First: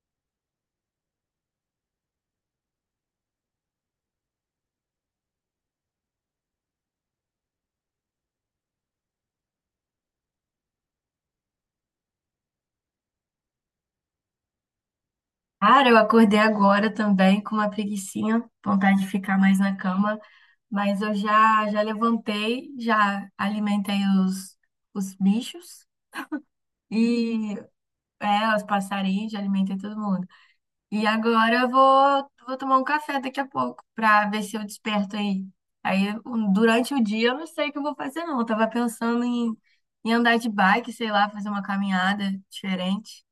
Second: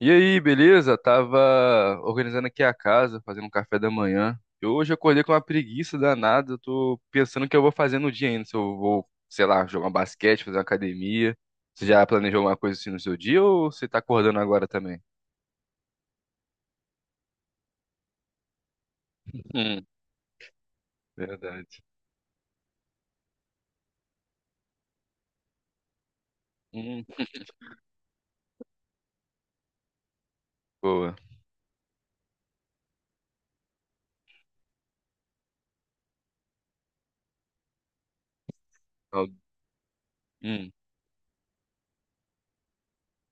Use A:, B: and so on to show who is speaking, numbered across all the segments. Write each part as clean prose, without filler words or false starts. A: E aí, beleza? Tava organizando aqui a casa, fazendo um café da manhã. E hoje eu acordei com uma preguiça danada. Eu tô pensando o que eu vou fazer no dia ainda. Se eu vou, sei lá, jogar um basquete, fazer uma academia. Você já planejou alguma coisa assim no seu dia ou você tá acordando agora também?
B: Cara, eu acordei agora também com uma preguicinha, vontade de ficar mais na
A: Hum,
B: cama, mas eu
A: verdade.
B: já já levantei, já alimentei os, os bichos
A: Hum,
B: e os passarinhos, já alimentei todo mundo. E
A: boa.
B: agora eu vou tomar um café daqui a pouco pra ver se eu desperto aí. Durante o dia eu não sei o que eu vou fazer não, eu tava pensando
A: Ó,
B: em andar de
A: Hum,
B: bike, sei lá, fazer uma caminhada diferente,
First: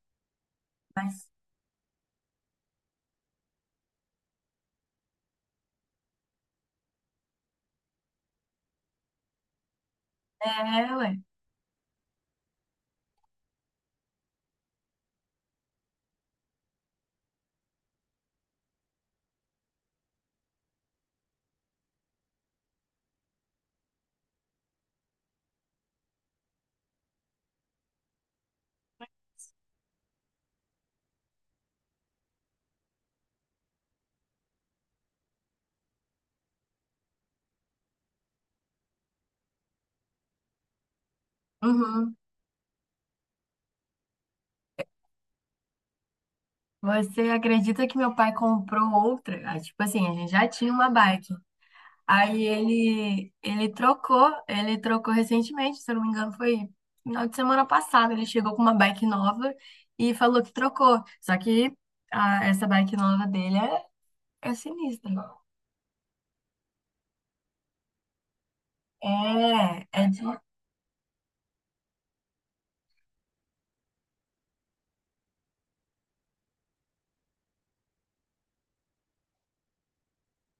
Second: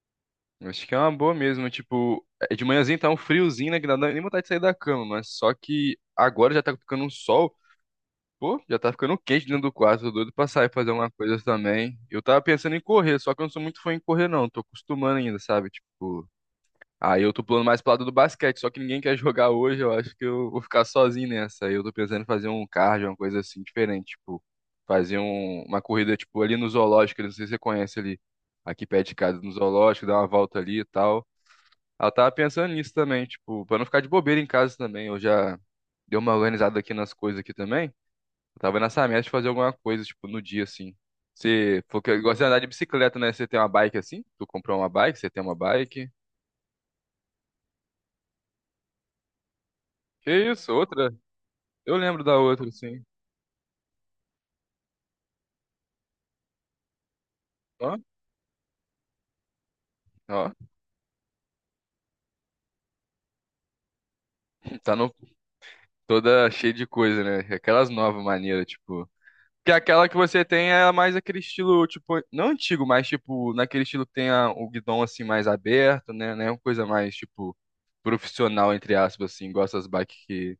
A: acho que é uma
B: mas
A: boa mesmo. Tipo, é de manhãzinho tá um friozinho, né? Que não dá nem vontade de sair da cama, mas só que agora já tá ficando um sol. Pô, já tá ficando quente dentro do quarto, tô doido pra sair fazer
B: é,
A: uma
B: ué.
A: coisa também. Eu tava pensando em correr, só que eu não sou muito fã em correr, não. Tô acostumando ainda, sabe? Tipo, aí eu tô pulando mais pro lado do basquete, só que ninguém quer jogar hoje, eu acho que eu vou ficar sozinho nessa. Aí eu tô pensando em fazer um cardio, uma coisa assim diferente, tipo, fazer uma corrida, tipo, ali no zoológico, não sei se você conhece ali, aqui perto de casa, no zoológico, dar uma volta ali e tal. Aí eu tava pensando nisso também, tipo, pra não ficar de bobeira em casa também. Eu já dei uma organizada aqui nas coisas aqui também. Eu tava nessa meta de fazer alguma coisa, tipo, no dia, assim. Você falou
B: Uhum.
A: que gosta de andar de bicicleta, né? Você tem uma bike assim? Tu comprou uma bike, você tem uma bike.
B: Você acredita que meu pai comprou outra? Ah, tipo assim, a gente
A: Que
B: já tinha
A: isso,
B: uma
A: outra?
B: bike.
A: Eu lembro da
B: Aí
A: outra, assim.
B: ele trocou, ele trocou recentemente, se eu não me engano, foi final de semana
A: Ó,
B: passada. Ele chegou com uma bike nova e falou
A: ó.
B: que trocou. Só que essa bike nova dele é, é
A: Tá
B: sinistra.
A: no, toda cheia de coisa, né? Aquelas novas maneiras, tipo. Que
B: É, é
A: aquela que
B: de...
A: você tem é mais aquele estilo, tipo, não antigo, mas tipo, naquele estilo que tem o guidão assim mais aberto, né? Né uma coisa mais, tipo, profissional, entre aspas, assim, igual essas bikes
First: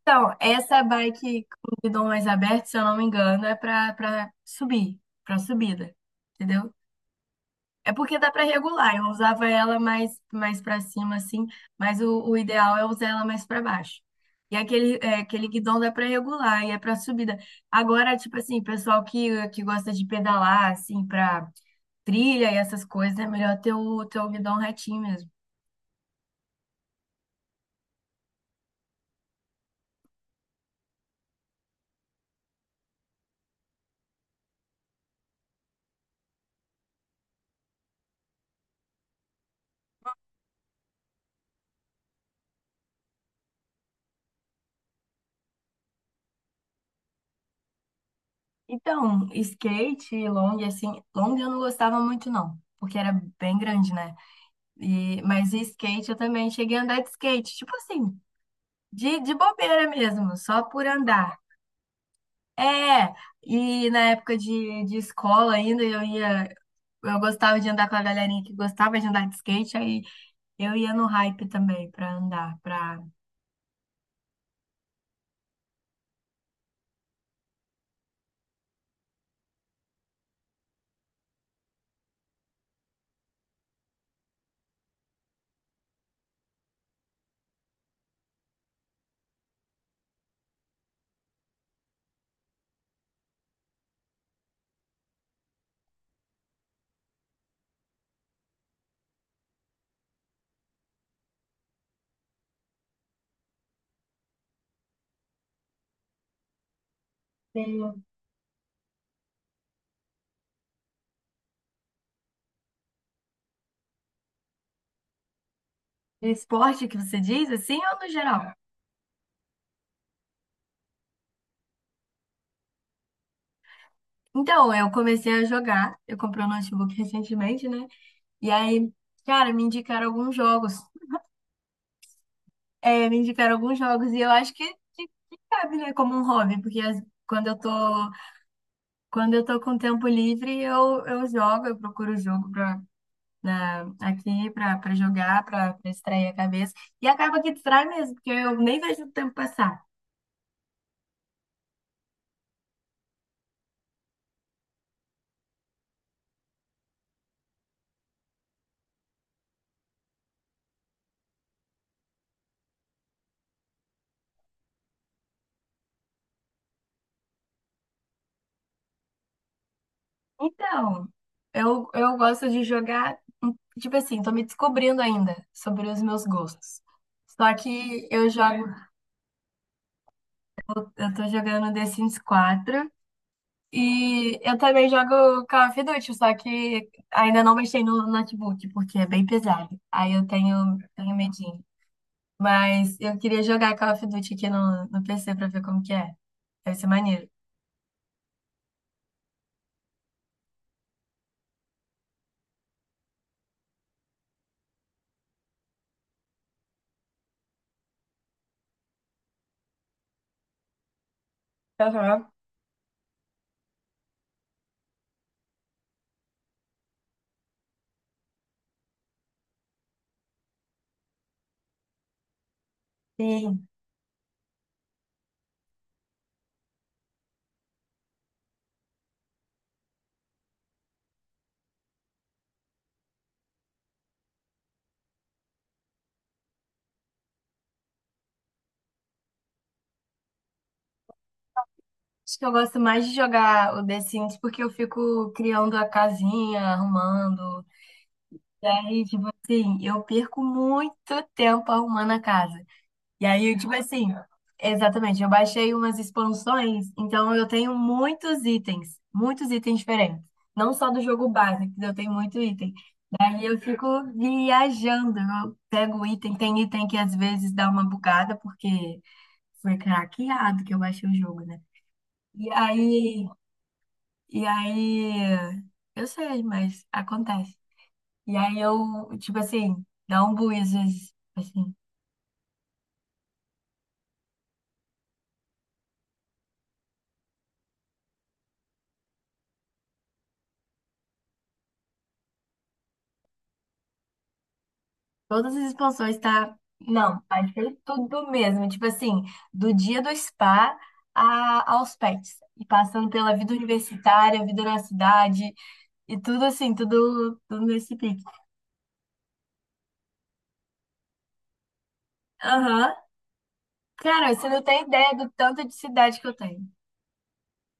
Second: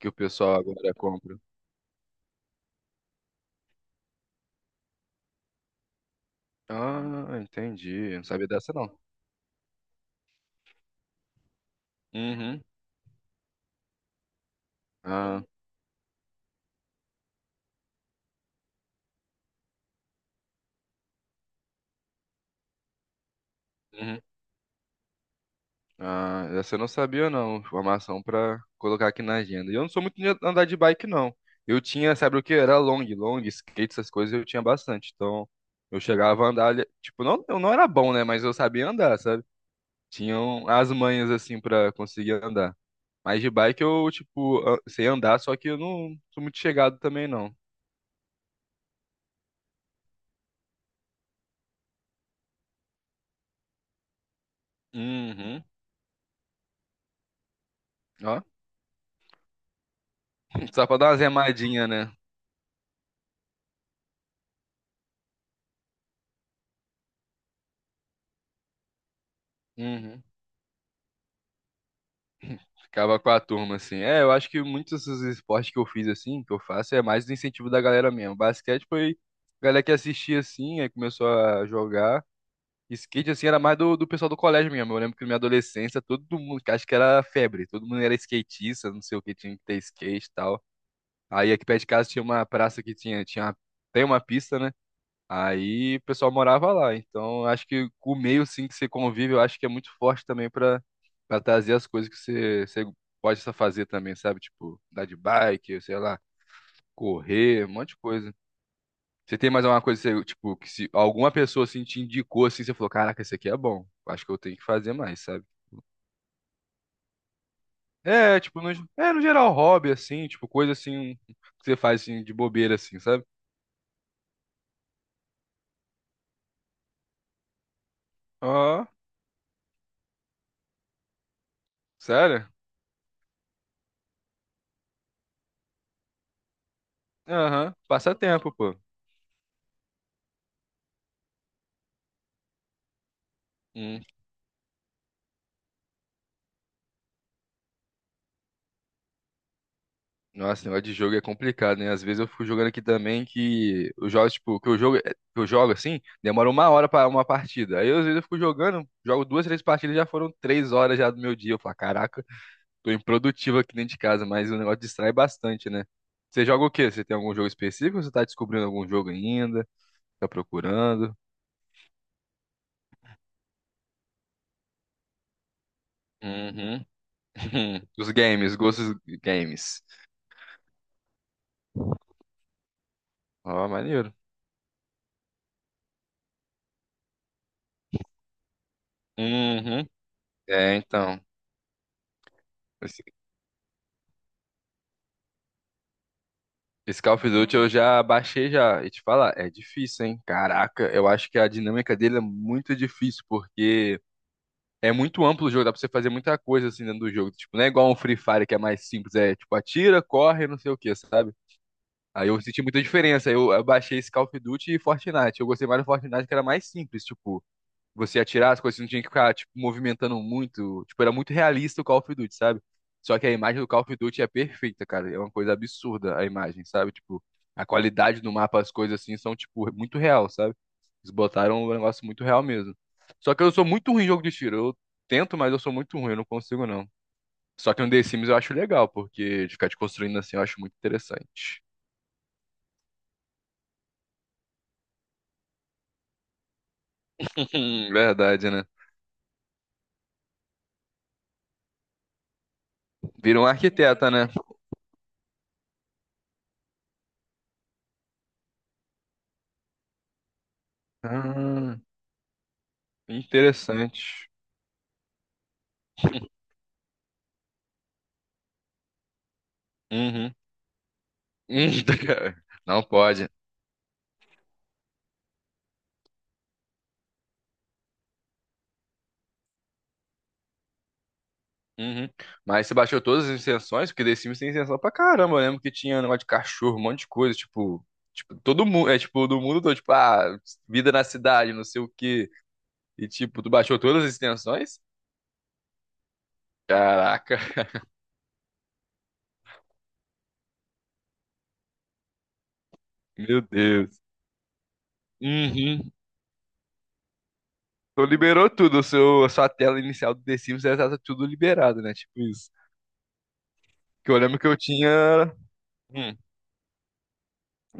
A: que o pessoal
B: essa
A: agora compra.
B: bike com guidão mais aberto, se eu não me engano, é pra subir, pra subida. Entendeu?
A: Ah,
B: É
A: entendi. Eu
B: porque
A: não
B: dá pra
A: sabia dessa não.
B: regular. Eu usava ela mais para cima assim, mas o
A: Uhum.
B: ideal é usar ela mais pra baixo. E aquele é,
A: Ah,
B: aquele guidão dá pra regular e é pra subida. Agora, tipo assim, pessoal que gosta de pedalar assim pra trilha e essas coisas, é melhor ter
A: uhum.
B: o guidão retinho mesmo.
A: Ah, essa eu não sabia não. Informação pra colocar aqui na agenda. E eu não sou muito de andar de bike não. Eu tinha, sabe o que? Era long, long, skate, essas coisas eu tinha bastante. Então, eu chegava a andar, tipo, não, eu não era bom, né, mas eu sabia andar, sabe? Tinham as manhas assim pra conseguir andar. Mas de bike eu, tipo, sei andar, só que eu não sou muito chegado também não.
B: Então, skate e long assim, long eu não gostava muito não, porque era bem grande, né? E mas e
A: Uhum.
B: skate eu também cheguei a andar de skate, tipo assim,
A: Ó,
B: de bobeira mesmo, só por
A: só pra dar uma
B: andar.
A: zemadinha, né?
B: É, e na época de escola ainda eu ia, eu gostava de andar com a galerinha que gostava de andar de skate, aí
A: Uhum.
B: eu ia no hype também pra andar, pra...
A: Acaba com a turma, assim. É, eu acho que muitos dos esportes que eu fiz, assim, que eu faço, é mais do incentivo da galera mesmo. Basquete foi a galera que assistia, assim, aí começou a jogar. Skate, assim, era mais do pessoal do colégio mesmo. Eu lembro que na minha adolescência, todo mundo, acho que era febre, todo mundo era skatista, não sei o que, tinha que ter skate e tal. Aí aqui perto de casa tinha uma praça que tem uma pista, né? Aí o pessoal morava lá. Então, acho que o meio sim que você convive, eu acho que é muito forte também pra para trazer as coisas que você, você pode só fazer também, sabe? Tipo, andar de bike, sei lá, correr, um monte de
B: Sim.
A: coisa. Você tem mais alguma coisa, que você, tipo, que se alguma pessoa assim te indicou assim, você falou, caraca, esse aqui é bom. Acho que eu tenho que fazer mais, sabe?
B: Esporte que você diz, assim, ou no
A: É,
B: geral?
A: tipo, no, é, no geral, hobby, assim, tipo, coisa assim que você faz assim, de bobeira, assim, sabe?
B: Então, eu comecei a jogar, eu comprei um notebook recentemente, né? E
A: Ó,
B: aí, cara, me indicaram alguns jogos.
A: sério?
B: É, me indicaram alguns jogos e eu acho que cabe, né, como um hobby, porque quando eu tô
A: Aham, passatempo, pô.
B: quando eu tô com tempo livre, eu jogo, eu procuro jogo aqui para jogar, para distrair a cabeça. E acaba que distrai mesmo, porque eu nem vejo o tempo passar.
A: Nossa, esse negócio de jogo é complicado, né? Às vezes eu fico jogando aqui também que os jogos, tipo, que eu jogo assim, demora uma hora pra uma partida. Aí às vezes eu fico jogando, jogo duas, três partidas, já foram três horas já do meu dia. Eu falo, caraca, tô improdutivo aqui dentro de casa, mas o negócio distrai bastante, né? Você joga o quê? Você tem algum jogo específico? Ou você tá descobrindo algum jogo ainda? Tá
B: Então,
A: procurando?
B: eu gosto de jogar, tipo assim, tô me descobrindo ainda sobre os meus gostos.
A: Uhum.
B: Só que
A: Os
B: eu
A: games,
B: jogo,
A: gostos games.
B: eu tô jogando The Sims 4
A: Ó, maneiro.
B: e eu também jogo Call of Duty, só que ainda não mexi no notebook, porque é bem pesado.
A: Uhum.
B: Aí eu
A: É,
B: tenho
A: então.
B: medinho. Mas eu queria jogar Call of Duty aqui no PC pra ver como que é. Deve ser
A: Esse Call of
B: maneiro.
A: Duty eu já baixei já. E te falar, é difícil, hein? Caraca, eu acho que a dinâmica dele é muito difícil, porque é muito amplo o jogo, dá pra você fazer muita coisa assim dentro do jogo. Tipo, não é igual um Free Fire que é mais simples, é tipo, atira, corre, não sei o que, sabe? Aí
B: Aham.
A: eu senti muita diferença. Eu baixei esse Call of Duty e Fortnite. Eu gostei mais do Fortnite que era mais simples, tipo você atirar, as coisas não tinha que ficar, tipo, movimentando muito. Tipo, era muito realista o Call of Duty, sabe? Só que a
B: E
A: imagem do Call of Duty é perfeita, cara. É uma coisa absurda a imagem, sabe? Tipo, a qualidade do mapa, as coisas assim, são, tipo, muito real, sabe? Eles botaram um negócio muito real mesmo. Só que eu sou muito ruim em jogo de tiro. Eu tento, mas eu sou muito ruim, eu não consigo, não. Só que no The Sims eu acho legal, porque de ficar te construindo assim eu acho muito interessante.
B: acho que eu gosto mais de jogar o The Sims porque eu fico criando a casinha, arrumando.
A: Verdade, né?
B: E aí, tipo assim, eu perco muito tempo arrumando a casa. E
A: Vira
B: aí,
A: um
B: tipo assim,
A: arquiteta, né?
B: exatamente, eu baixei umas expansões, então eu tenho muitos itens diferentes. Não só do jogo base,
A: Ah,
B: que eu tenho muitos itens. Aí eu fico
A: interessante.
B: viajando, eu pego o item, tem item que às vezes dá uma bugada, porque foi
A: Uhum.
B: craqueado que eu baixei o jogo, né?
A: Hum,
B: E
A: Não
B: aí,
A: pode.
B: e aí, eu sei, mas acontece. E aí eu, tipo assim, dá um bug às vezes, assim,
A: Uhum. Mas você baixou todas as extensões porque The Sims tem extensão pra caramba. Eu lembro que tinha um negócio de cachorro, um monte de coisa. Tipo, tipo todo mundo. É tipo, do mundo todo. Tipo, ah, vida na cidade, não sei o quê. E tipo, tu baixou todas as extensões?
B: todas as expansões tá, não,
A: Caraca,
B: baixei tudo mesmo, tipo assim, do dia do spa a, aos pets, e passando pela
A: meu
B: vida
A: Deus.
B: universitária, vida na cidade,
A: Uhum.
B: e tudo assim, tudo, tudo nesse
A: Tu
B: pique.
A: liberou tudo. O seu, a sua tela inicial do The Sims já tá tudo liberado, né? Tipo isso.
B: Aham.
A: Que eu
B: Cara,
A: lembro que
B: você
A: eu
B: não tem ideia do
A: tinha.
B: tanto de
A: hum,
B: cidade que eu tenho.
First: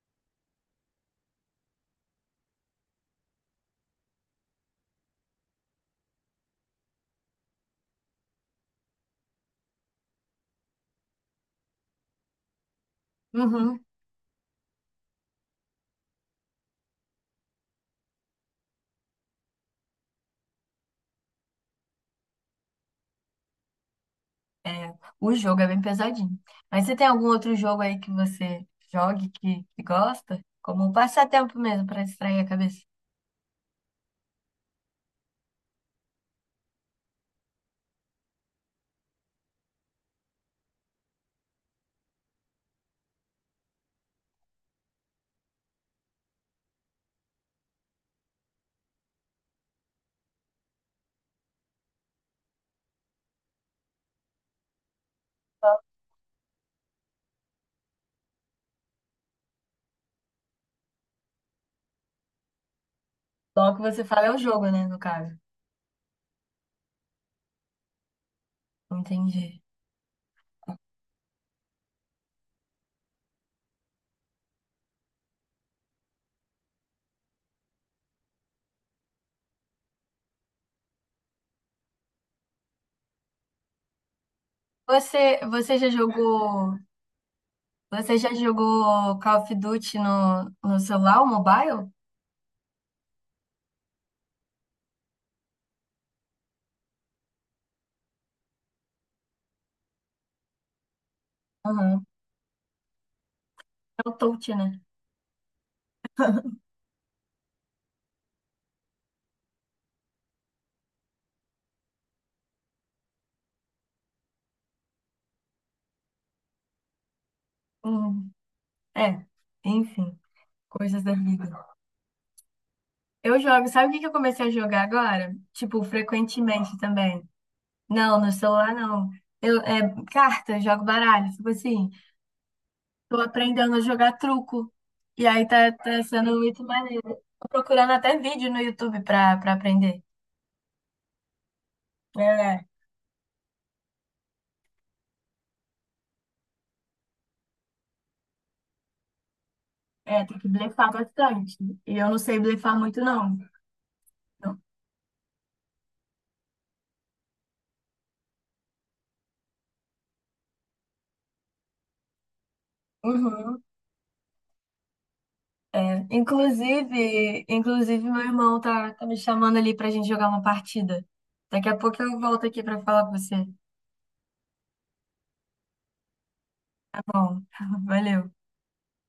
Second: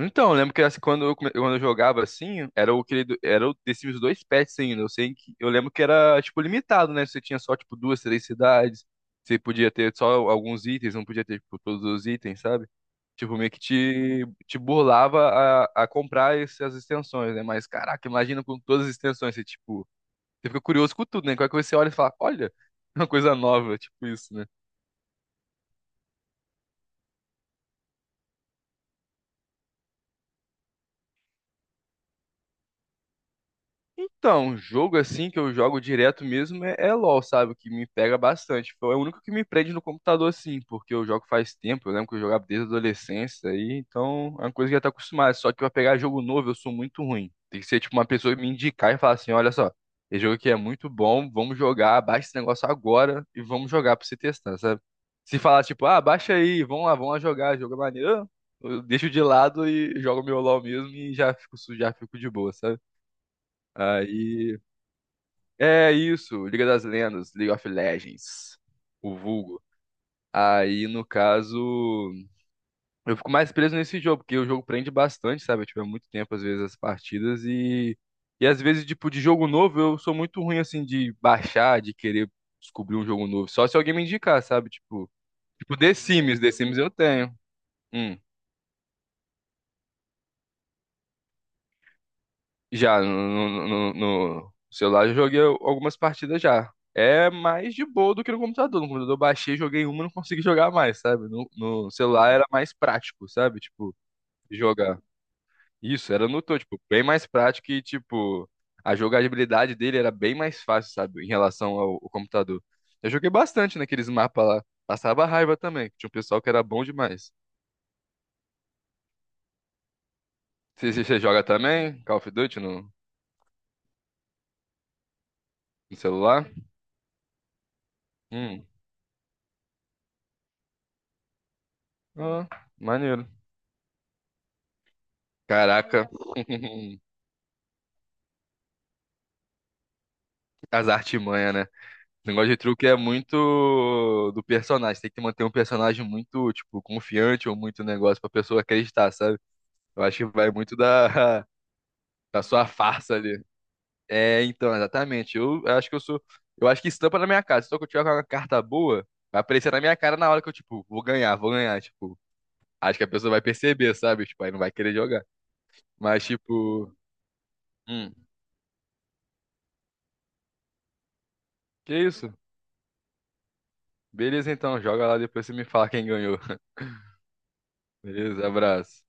A: Então, eu lembro que assim, quando eu, quando eu jogava assim, era o querido, era o The Sims 2 patches ainda. Eu sei que eu lembro que era tipo limitado, né? Você tinha só tipo duas, três cidades. Você podia ter só alguns itens, não podia ter tipo, todos os itens, sabe? Tipo, meio que
B: Uhum.
A: te burlava a comprar essas extensões, né? Mas caraca, imagina com todas as extensões, você tipo, você fica curioso com tudo, né? Qualquer coisa você olha e fala, olha, uma coisa nova, tipo isso, né?
B: É, o jogo é bem pesadinho. Mas você tem algum outro jogo aí que você jogue que gosta? Como um passatempo mesmo, pra distrair a cabeça.
A: Então, um jogo assim que eu jogo direto mesmo é LoL, sabe? O que me pega bastante. Foi o único que me prende no computador, assim, porque eu jogo faz tempo. Eu lembro que eu jogava desde a adolescência, aí, então é uma coisa que eu já tá acostumado. Só que pra pegar jogo novo, eu sou muito ruim. Tem que ser tipo uma pessoa que me indicar e falar assim: olha só, esse jogo aqui é muito bom, vamos jogar, baixa esse negócio agora e vamos jogar pra você testar, sabe? Se falar tipo, ah, baixa aí, vamos lá jogar, jogo é maneiro. Eu deixo de lado e jogo meu LoL mesmo e já fico, já fico de boa, sabe?
B: Logo que você fala é o
A: Aí
B: jogo, né, no caso.
A: é isso, Liga das Lendas, League of Legends, o
B: Entendi.
A: vulgo. Aí, no caso, eu fico mais preso nesse jogo, porque o jogo prende bastante, sabe? Eu tive muito tempo, às vezes, as partidas e... E às vezes, tipo, de jogo novo, eu sou muito ruim, assim, de baixar, de querer descobrir um jogo novo. Só se alguém me indicar, sabe? Tipo,
B: Você,
A: tipo
B: você já
A: The Sims, The
B: jogou,
A: Sims eu tenho.
B: você
A: Hum.
B: já jogou Call of Duty no celular, o mobile?
A: Já no, no celular eu joguei algumas partidas já. É mais de boa do que no computador. No computador eu baixei, joguei uma e não consegui jogar mais, sabe? No
B: Uhum.
A: celular era mais prático, sabe? Tipo,
B: É o touch, né?
A: jogar. Isso, era no tô, tipo, bem mais prático e, tipo, a jogabilidade dele era bem mais fácil, sabe? Em relação ao computador. Eu joguei bastante naqueles mapas lá. Passava raiva também. Tinha um pessoal que era bom demais.
B: Uhum. É, enfim,
A: Você,
B: coisas
A: você
B: da
A: você joga
B: vida.
A: também? Call of Duty no,
B: Eu jogo. Sabe o que que eu comecei a jogar agora? Tipo,
A: no celular?
B: frequentemente também. Não, no
A: Hum.
B: celular não. Eu, é, carta, eu jogo baralho. Tipo assim,
A: Ah,
B: tô
A: maneiro.
B: aprendendo a jogar truco. E aí tá, tá
A: Caraca,
B: sendo muito maneiro. Tô procurando até vídeo no YouTube pra, pra aprender.
A: as artimanhas, né? O negócio de
B: É,
A: truque é muito do personagem. Tem que manter um personagem muito, tipo, confiante ou muito negócio pra pessoa acreditar, sabe? Eu acho
B: é,
A: que
B: tem que
A: vai muito
B: blefar
A: da,
B: bastante. E eu não sei
A: da sua
B: blefar muito,
A: farsa
B: não.
A: ali. É, então, exatamente. Eu acho que eu sou. Eu acho que estampa na minha cara. Se eu tiver com uma carta boa, vai aparecer na minha cara na hora que eu, tipo, vou ganhar, vou ganhar. Tipo, acho que a pessoa vai
B: Uhum.
A: perceber, sabe? Tipo, aí não vai querer jogar. Mas, tipo,
B: Inclusive
A: hum,
B: meu irmão tá, tá me chamando ali pra gente jogar uma partida. Daqui a
A: que
B: pouco eu
A: isso?
B: volto aqui pra falar com você.
A: Beleza, então, joga lá depois você me fala quem ganhou.
B: Bom, valeu.
A: Beleza, abraço.